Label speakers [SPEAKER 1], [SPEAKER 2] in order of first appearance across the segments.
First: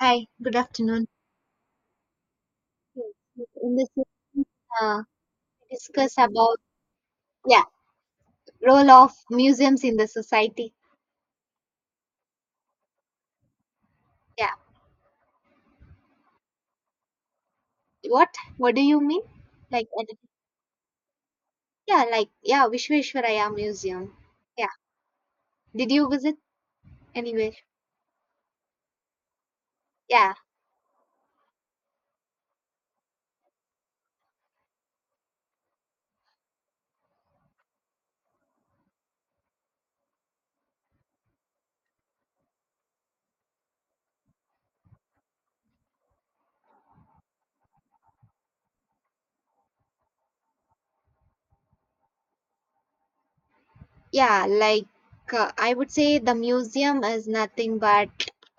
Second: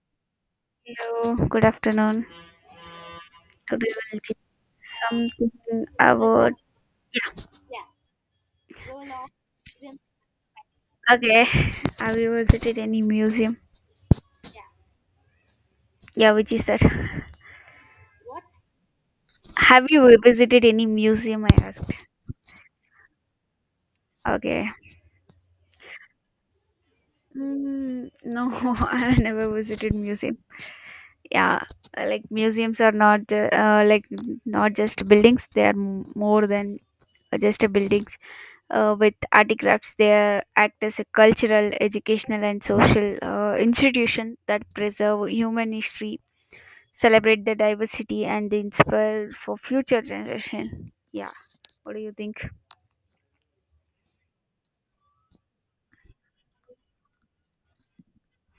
[SPEAKER 1] Hi, good afternoon.
[SPEAKER 2] Hello, good afternoon.
[SPEAKER 1] Yes, in this,
[SPEAKER 2] Today we'll be
[SPEAKER 1] uh,
[SPEAKER 2] something
[SPEAKER 1] discuss
[SPEAKER 2] about
[SPEAKER 1] about, yeah, role of museums in the society.
[SPEAKER 2] okay. Have you visited any museum?
[SPEAKER 1] Yeah,
[SPEAKER 2] Yeah, which is that?
[SPEAKER 1] what what do you mean?
[SPEAKER 2] Have
[SPEAKER 1] Like I
[SPEAKER 2] you
[SPEAKER 1] did-
[SPEAKER 2] visited any museum? I
[SPEAKER 1] yeah,
[SPEAKER 2] asked.
[SPEAKER 1] like, yeah, Vishveshwaraya Museum.
[SPEAKER 2] Okay.
[SPEAKER 1] Yeah, did you visit anywhere?
[SPEAKER 2] Mm, no, I never visited
[SPEAKER 1] Yeah.
[SPEAKER 2] museum. Yeah, like museums are not ju- like not just buildings. They are more than just a buildings. With artifacts, they act as a cultural, educational, and social institution that preserve human history, celebrate the diversity and inspire for future generation, yeah. What do you think?
[SPEAKER 1] Yeah, like, I would say the museum is nothing but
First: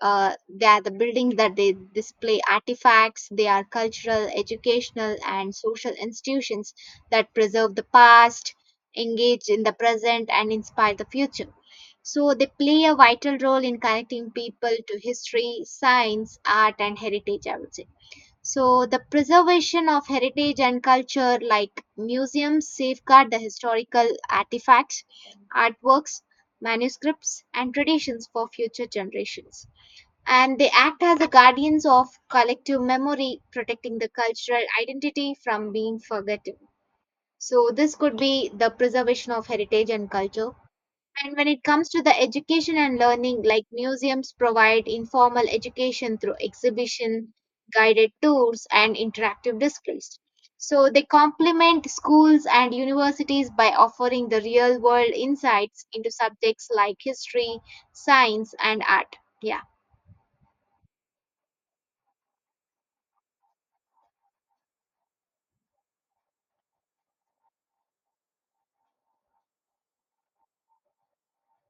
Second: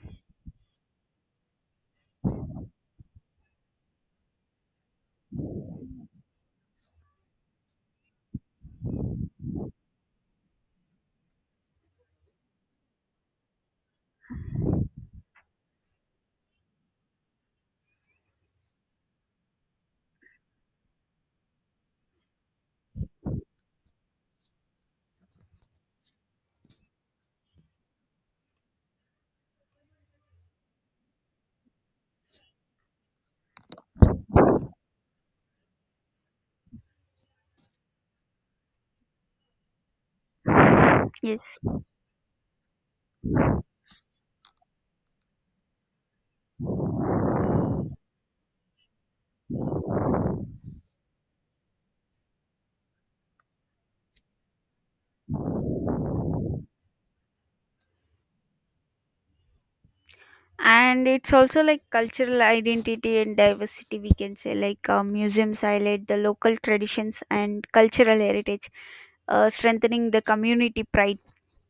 [SPEAKER 1] they are the buildings that they display artifacts. They are cultural, educational, and social institutions that preserve the past, engage in the present, and inspire the future. So they play a vital role in connecting people to history, science, art, and heritage, I would say. So, the preservation of heritage and culture, like, museums safeguard the historical artifacts, artworks, manuscripts, and traditions for future generations. And they act as the guardians of collective memory, protecting the cultural identity from being forgotten. So, this could be the preservation of heritage and culture. And when
[SPEAKER 2] Yes,
[SPEAKER 1] it comes to the education and learning, like, museums provide informal education through exhibition, guided tours, and interactive displays. So they complement schools and universities by offering the real world insights into subjects like history, science, and art. Yeah.
[SPEAKER 2] and it's also like cultural identity and diversity, we can say. Like museums highlight the local traditions and cultural heritage, strengthening the community pride.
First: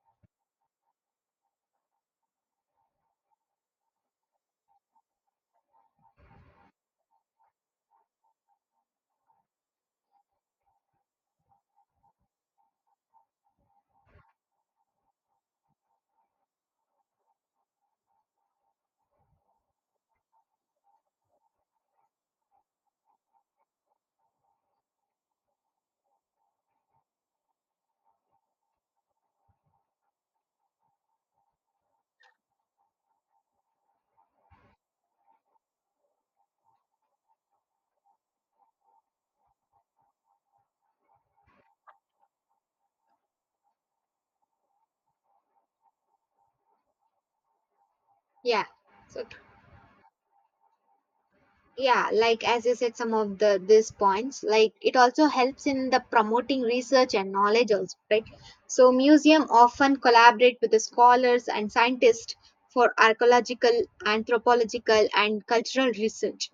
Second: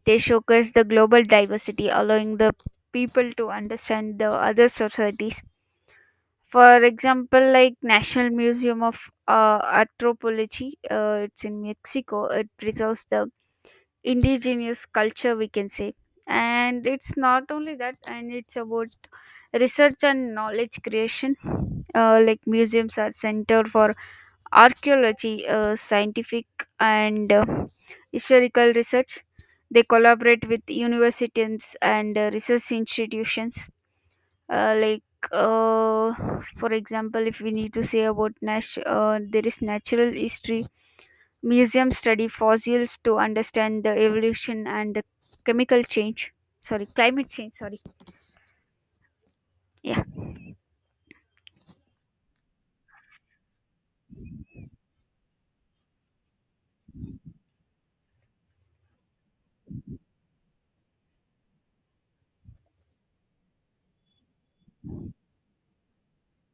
[SPEAKER 2] They showcase the global diversity, allowing the people to understand the other societies. For example, like National Museum of Anthropology, it's in Mexico. It preserves the indigenous culture, we can say. And it's not only that, and it's about research and knowledge creation. Like museums are center for archaeology, scientific and historical research. They collaborate with universities and research institutions. uh, like uh, for example, if we need to say about there is natural history Museums study fossils to understand the evolution and the chemical change. Climate change. Sorry.
[SPEAKER 1] Yeah. So,
[SPEAKER 2] Yeah.
[SPEAKER 1] yeah, like as you said some of the these points, like, it also helps in the promoting research and knowledge also, right? So museum often collaborate with the scholars and scientists for archaeological, anthropological, and cultural research.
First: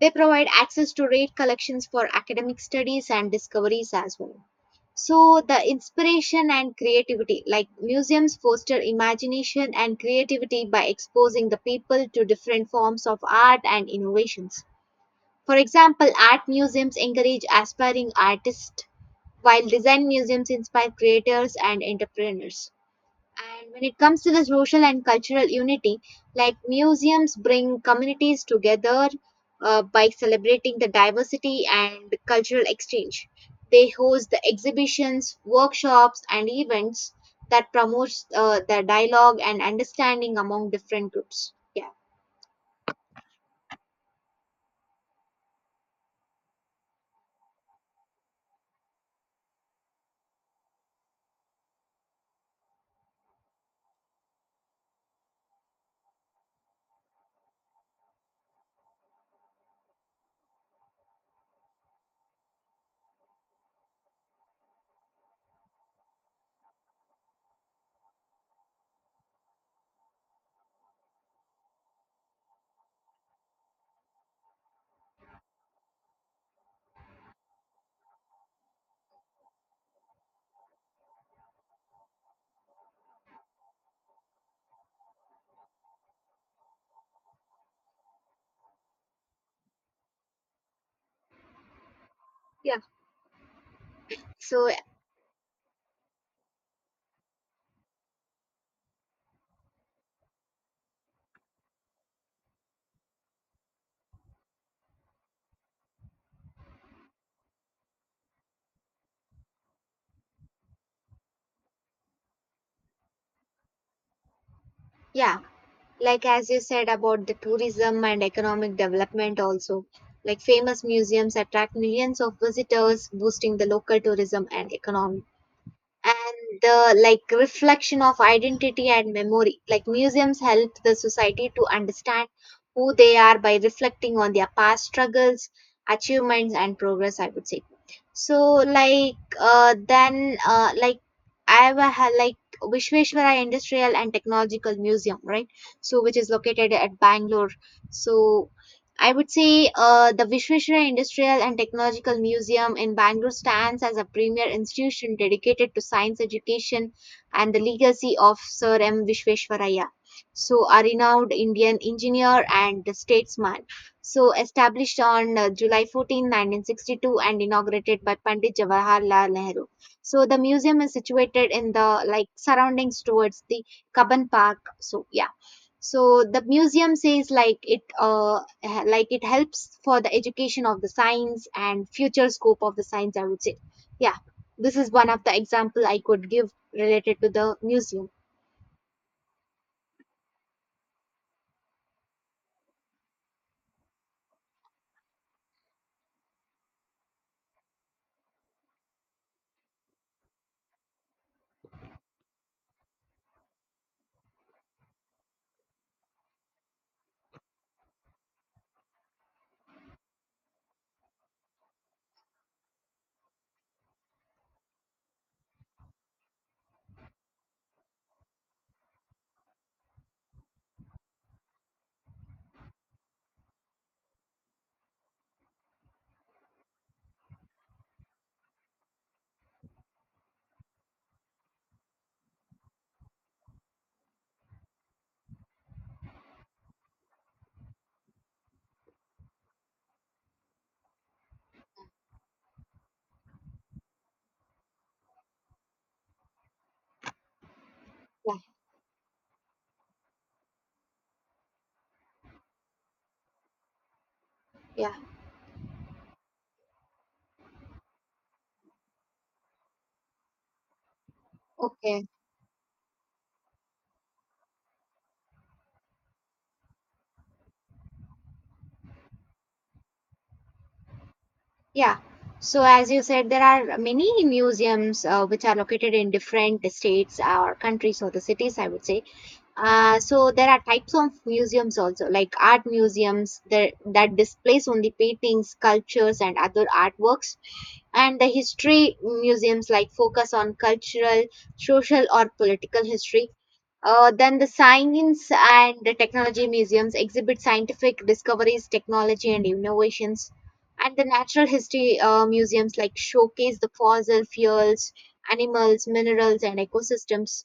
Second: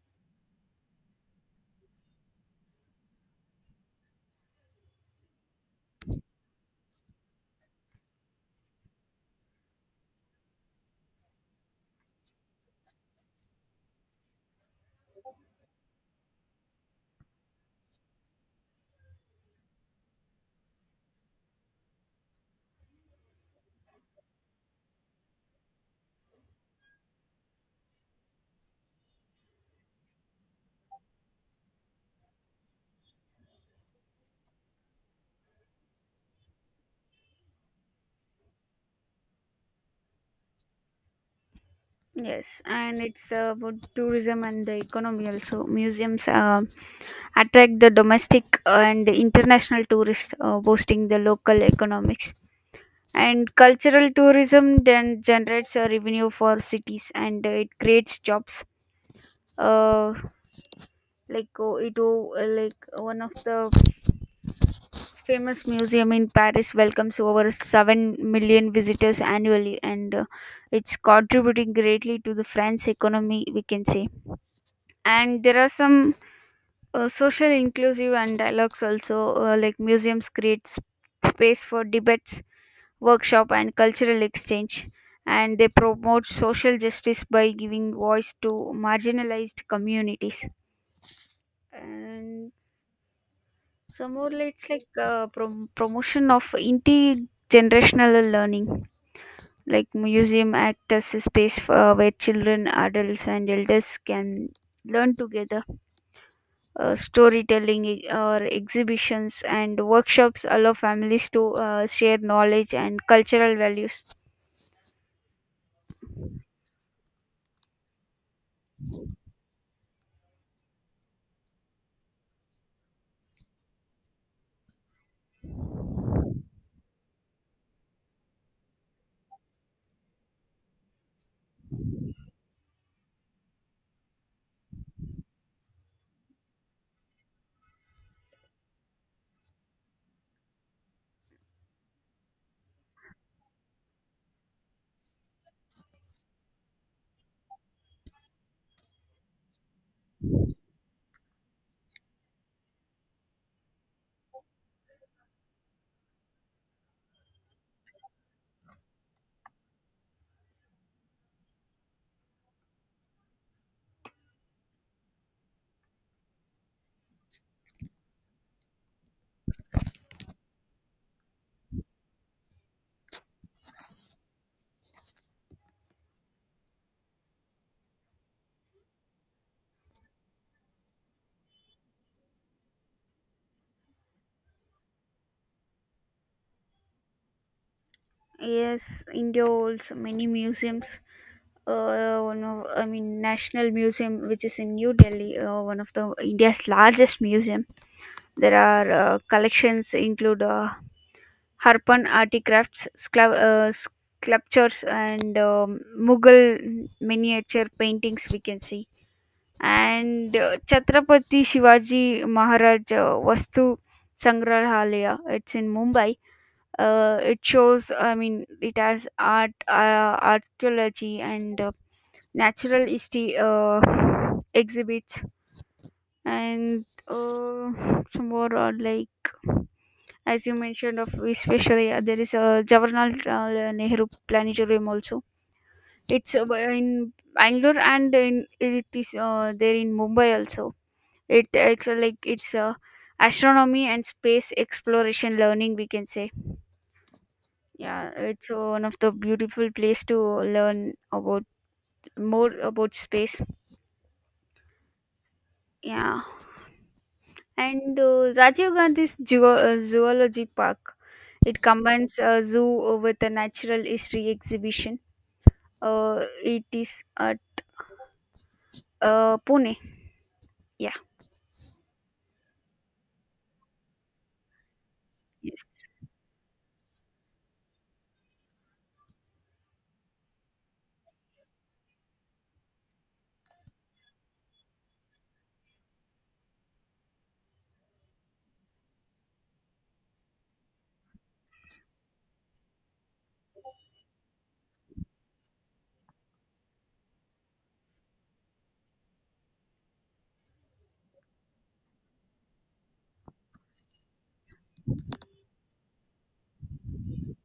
[SPEAKER 1] They provide access to rare collections for academic studies and discoveries as well. So the inspiration and creativity, like, museums foster imagination and creativity by exposing the people to different forms of art and innovations. For example, art museums encourage aspiring artists, while design museums inspire creators and entrepreneurs. And when it comes to the social and cultural unity, like, museums bring communities together by celebrating the diversity and cultural exchange. They host the exhibitions, workshops, and events that promotes the dialogue and understanding among different groups. Yeah.
[SPEAKER 2] Yes, and it's about tourism and the economy also. Museums attract the domestic and international tourists, boosting the local economics. And cultural tourism then generates a revenue for cities, and it creates jobs. Uh, like one of the famous museum in Paris welcomes over 7 million visitors annually, and it's contributing greatly to the French economy, we can say. And there are some social inclusive and dialogues also. Like museums create space for debates, workshop, and cultural exchange. And they promote social justice by giving voice to marginalized communities. And
[SPEAKER 1] Yeah.
[SPEAKER 2] so more like it's
[SPEAKER 1] So,
[SPEAKER 2] like promotion of intergenerational learning. Like museum act as a space for, where children, adults, and elders can learn together. Storytelling or exhibitions and workshops allow families to share knowledge and cultural values.
[SPEAKER 1] yeah, like as you said about the tourism and economic development also, like, famous museums attract millions of visitors, boosting the local tourism and economy. And the, like, reflection of identity and memory, like, museums help the society to understand who they are by reflecting on their past struggles, achievements, and progress, I would say. So, like, then like, I have a, ha- like, Vishveshwara Industrial and Technological Museum, right? So, which is located at Bangalore. So, I would say the Vishveshwara Industrial and Technological Museum in Bangalore stands as a premier institution dedicated to science education and the legacy of Sir M. Vishveshwaraya. So, a renowned Indian engineer and statesman. So, established on July 14, 1962, and inaugurated by Pandit Jawaharlal Nehru. So, the museum is situated in the, like, surroundings towards the Kaban Park. So, yeah, so the museum says, like, like, it helps for the education of the science and future scope of the science, I would say. Yeah. This is one of the example I could give related to the museum.
[SPEAKER 2] Yes, India holds many museums. One of, I mean, National Museum, which is in New Delhi, one of the India's largest museum. There are collections include Harpan artifacts, sculptures, and Mughal miniature paintings, we can see. And Chhatrapati Shivaji Maharaj Vastu Sangrahalaya. It's in Mumbai. It shows, I mean, it has art, archaeology, and natural history exhibits, and some more are like, as you mentioned, of Visvesvaraya, there is a Jawaharlal Nehru Planetarium also. It's in Bangalore, and it is there in Mumbai also. It it's like it's astronomy and space exploration learning, we can say. Yeah,
[SPEAKER 1] Yeah.
[SPEAKER 2] it's one of the beautiful place to learn about more about space.
[SPEAKER 1] Yeah.
[SPEAKER 2] Yeah, and Rajiv Gandhi's zoology park. It
[SPEAKER 1] Okay.
[SPEAKER 2] combines a zoo with a natural history exhibition. It is at Pune. Yeah.
[SPEAKER 1] Yeah, so as you said there are many museums which are
[SPEAKER 2] Yes.
[SPEAKER 1] located in different states or countries or the cities, I would say. So there are types of museums also, like, art museums that displays only paintings, sculptures, and other artworks. And the history museums, like, focus on cultural, social, or political history. Then the science and the technology museums exhibit scientific discoveries, technology, and innovations. And the natural history museums, like, showcase the fossil fuels, animals, minerals, and ecosystems.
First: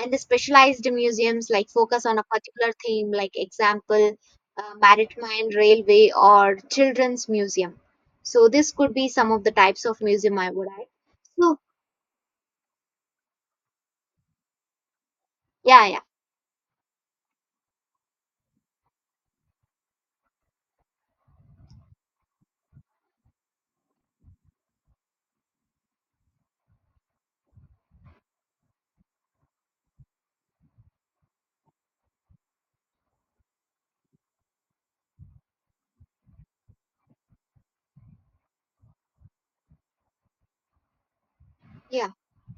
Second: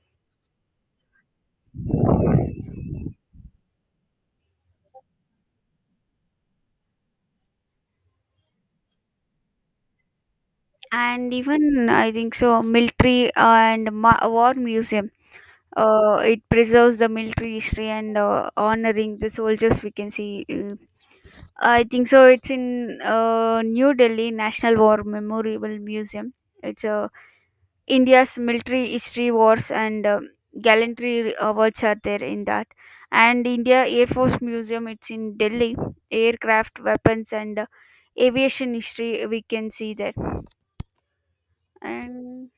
[SPEAKER 1] And the specialized museums, like, focus on a particular theme, like, example, maritime, railway, or children's museum. So this could be some of the types of museum I would add.
[SPEAKER 2] And
[SPEAKER 1] So,
[SPEAKER 2] even I think so, military and war museum.
[SPEAKER 1] yeah. Yeah.
[SPEAKER 2] It preserves the military history and honoring the soldiers, we can see. I think so. It's in New Delhi National War Memorial Museum. It's a India's military history wars and gallantry awards are there in that. And India Air Force Museum, it's in Delhi. Aircraft, weapons, and aviation history, we can see there.
[SPEAKER 1] Yeah.
[SPEAKER 2] And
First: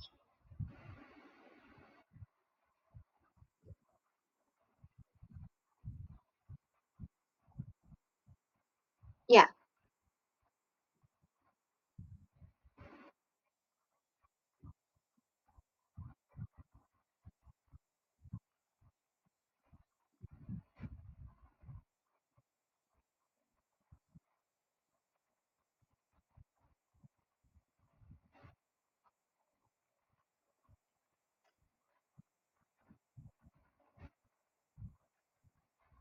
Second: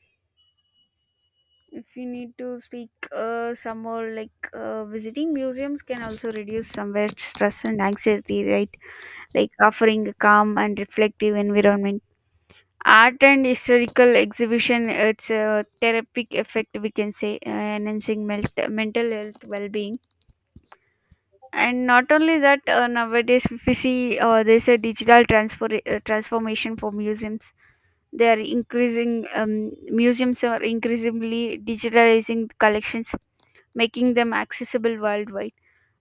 [SPEAKER 2] if you need to speak some more, like visiting museums can also reduce somewhere stress and anxiety, right?
[SPEAKER 1] Yeah.
[SPEAKER 2] Like offering a calm and reflective environment. Art and historical exhibition, it's a therapeutic effect, we can say, enhancing mental health well-being. And not only that, nowadays, if we see, there's a digital transfer transformation for museums. They are increasing Museums are increasingly digitalizing collections, making them accessible worldwide,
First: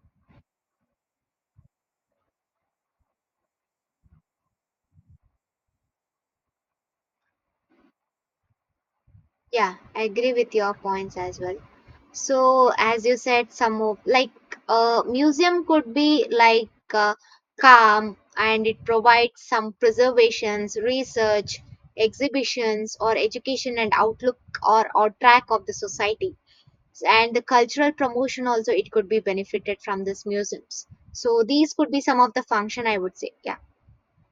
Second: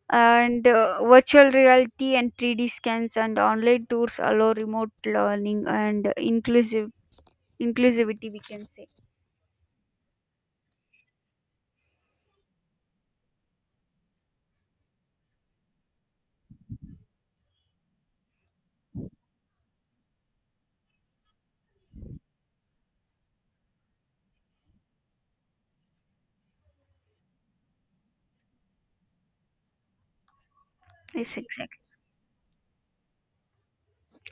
[SPEAKER 2] and virtual reality and 3D scans and online tours allow remote learning and inclusive inclusivity, we can say.
[SPEAKER 1] Yeah, I agree with your points as well. So, as you said, some of, like, museum could be like, calm, and it provides some preservations, research, exhibitions, or education and outlook, or track of the society. And the cultural promotion also, it could be benefited from these museums.
[SPEAKER 2] Yes,
[SPEAKER 1] So these
[SPEAKER 2] exactly.
[SPEAKER 1] could be some of the function I would say. Yeah.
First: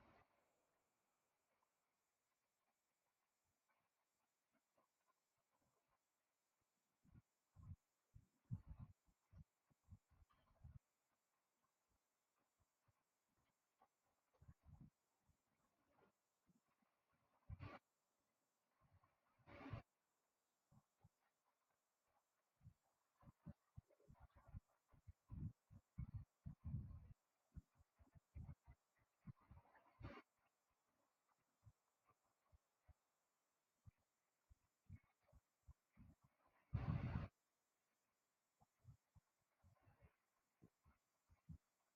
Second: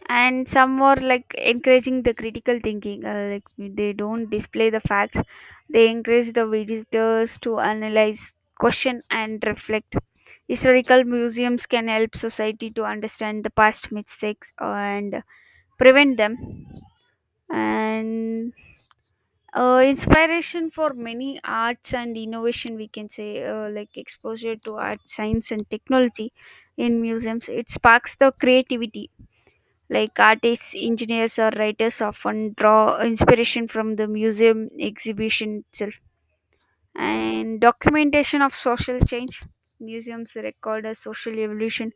[SPEAKER 2] And some more like encouraging the critical thinking. Like they don't display the facts. They encourage the visitors to analyze, question, and reflect. Historical museums can help society to understand the past mistakes and prevent them. And inspiration for many arts and innovation, we can say. Like exposure to art, science, and technology in museums, it sparks the creativity. Like artists, engineers, or writers often draw inspiration from the museum exhibition itself. And documentation of social change. Museums record a social evolution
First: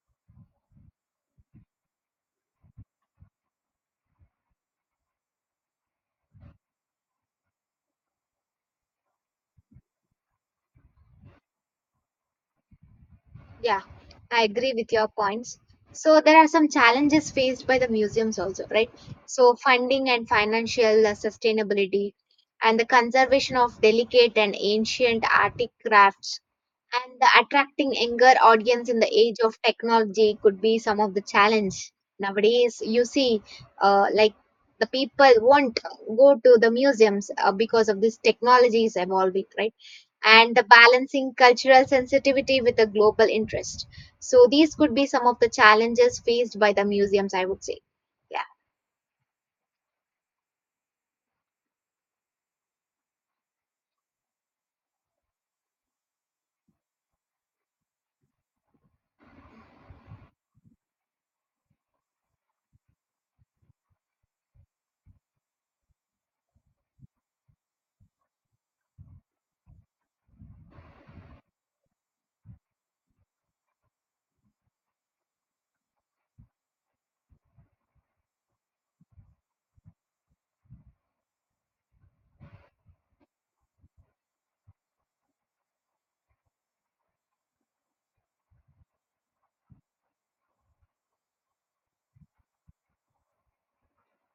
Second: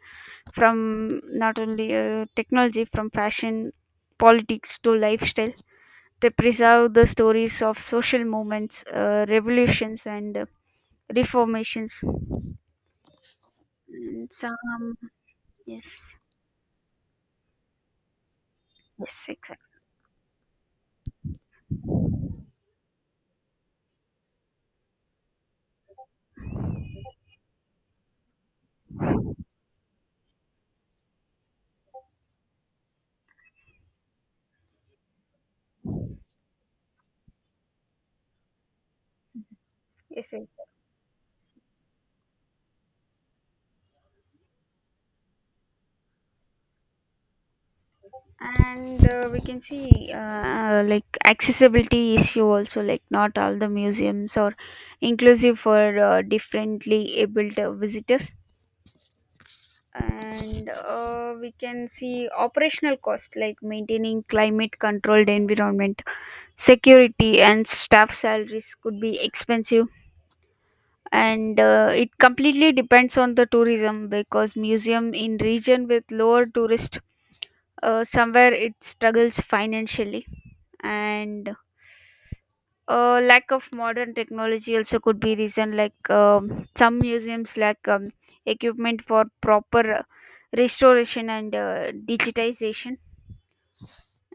[SPEAKER 2] from not only technology, from fashion, politics to lifestyle. They preserve the stories of social movements, revolutions, and reformations.
[SPEAKER 1] Yeah,
[SPEAKER 2] And
[SPEAKER 1] I agree with
[SPEAKER 2] some,
[SPEAKER 1] your points.
[SPEAKER 2] yes,
[SPEAKER 1] So there are some challenges faced by the museums also, right?
[SPEAKER 2] yes,
[SPEAKER 1] So
[SPEAKER 2] exactly.
[SPEAKER 1] funding and financial sustainability, and the conservation of delicate and ancient artic crafts, and the attracting younger audience in the age of technology could be some of the challenge. Nowadays, you see, like, the people won't go to the museums because of this technology is evolving, right?
[SPEAKER 2] Yes,
[SPEAKER 1] And the balancing cultural sensitivity with a global interest. So these could be some of the challenges faced by the museums, I would say. Yeah.
[SPEAKER 2] and we can see like accessibility issue also, like not all the museums are inclusive for differently abled visitors. And we can see operational cost, like maintaining climate controlled environment, security and staff salaries could be expensive. And it completely depends on the tourism, because museum in region with lower tourist, somewhere it struggles financially. And lack of modern technology also could be reason. Like some museums lack equipment for proper restoration and digitization.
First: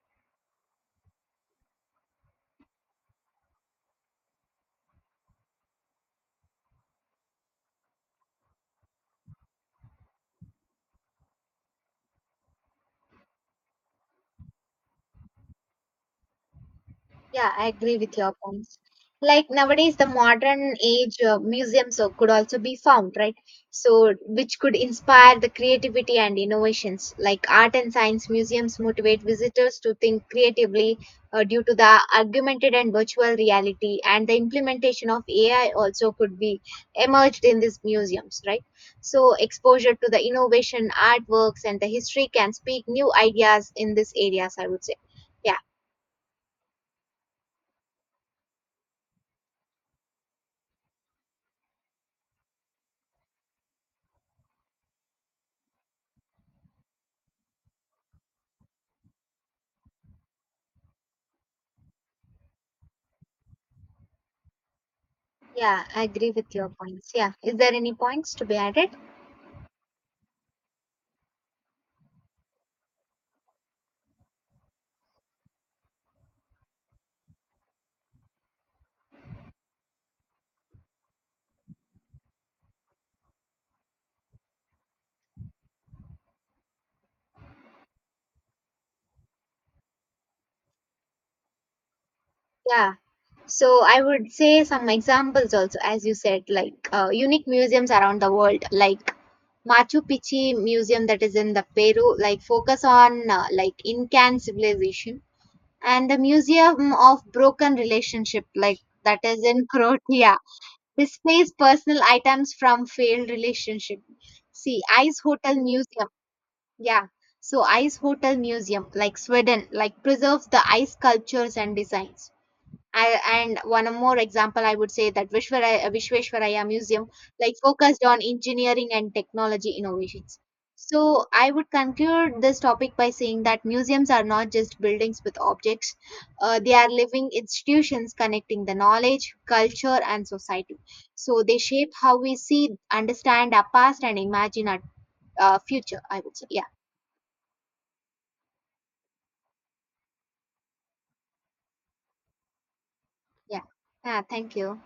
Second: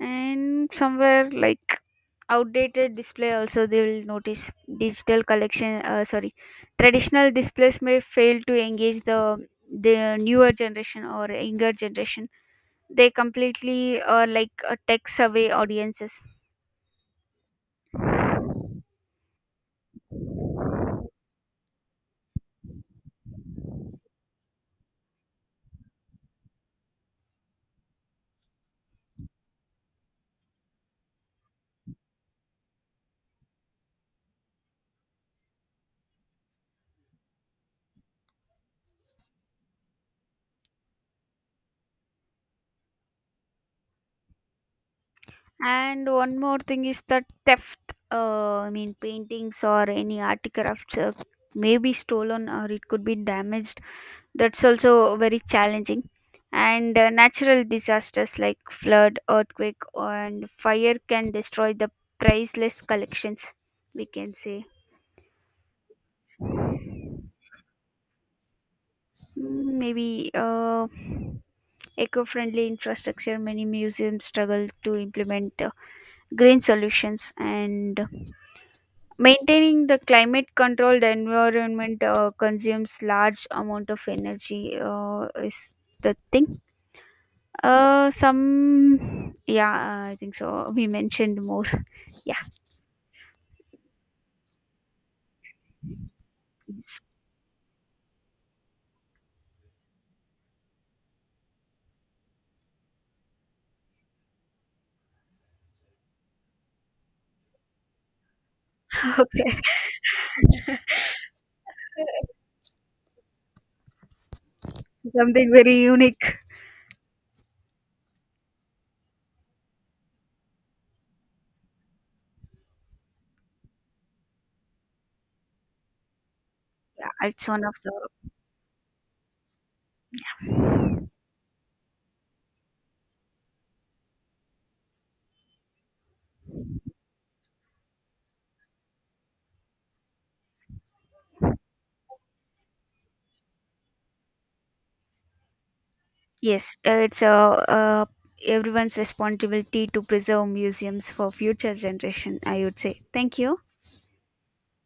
[SPEAKER 2] And somewhere, like outdated display also they will notice, digital collection sorry traditional displays may fail to engage the newer generation or younger generation. They completely are like a tech savvy audiences.
[SPEAKER 1] Yeah, I agree with your points. Like nowadays, the modern age museums could also be found, right? So, which could inspire the creativity and innovations. Like, art and science museums motivate visitors to think creatively due to the augmented and virtual reality, and the implementation of AI also could be emerged in these museums, right? So, exposure to the innovation, artworks, and the history can speak new ideas in these areas, I would say. Yeah.
[SPEAKER 2] And one more thing is that theft, I mean, paintings or any artifacts may be stolen or it could be damaged. That's also very challenging. And natural disasters like flood, earthquake, and fire can destroy the priceless collections, we can say.
[SPEAKER 1] Yeah, I agree with your points. Yeah. Is there any points to be added?
[SPEAKER 2] Mm, maybe eco friendly infrastructure, many museums struggle to implement green solutions. And maintaining the climate controlled environment consumes large amount of energy is the thing. Some, yeah, I think so, we mentioned more. Yeah.
[SPEAKER 1] Yeah. So I would say some examples also, as you said, like, unique museums around the world, like Machu Picchu Museum that is in the Peru, like, focus on, like, Incan civilization, and the Museum of Broken Relationship, like, that is
[SPEAKER 2] Okay.
[SPEAKER 1] in Croatia, displays personal items from failed relationship. See, Ice
[SPEAKER 2] Something
[SPEAKER 1] Hotel
[SPEAKER 2] very
[SPEAKER 1] Museum.
[SPEAKER 2] unique.
[SPEAKER 1] Yeah. So Ice Hotel Museum, like, Sweden, like, preserves the ice sculptures and designs. I, and one more example, I would say, that Vishwaraya, Vishveshwaraya
[SPEAKER 2] Yeah,
[SPEAKER 1] Museum,
[SPEAKER 2] it's
[SPEAKER 1] like,
[SPEAKER 2] one of
[SPEAKER 1] focused
[SPEAKER 2] the.
[SPEAKER 1] on engineering and technology innovations. So I would conclude this topic by saying that museums are not just buildings with objects; they are living institutions connecting the knowledge, culture, and society. So they shape how we see, understand our past, and imagine our future, I would say. Yeah.
[SPEAKER 2] Yes, it's a, everyone's responsibility to preserve museums for future generation, I would say. Thank you.
[SPEAKER 1] Yeah. Yeah. Thank you.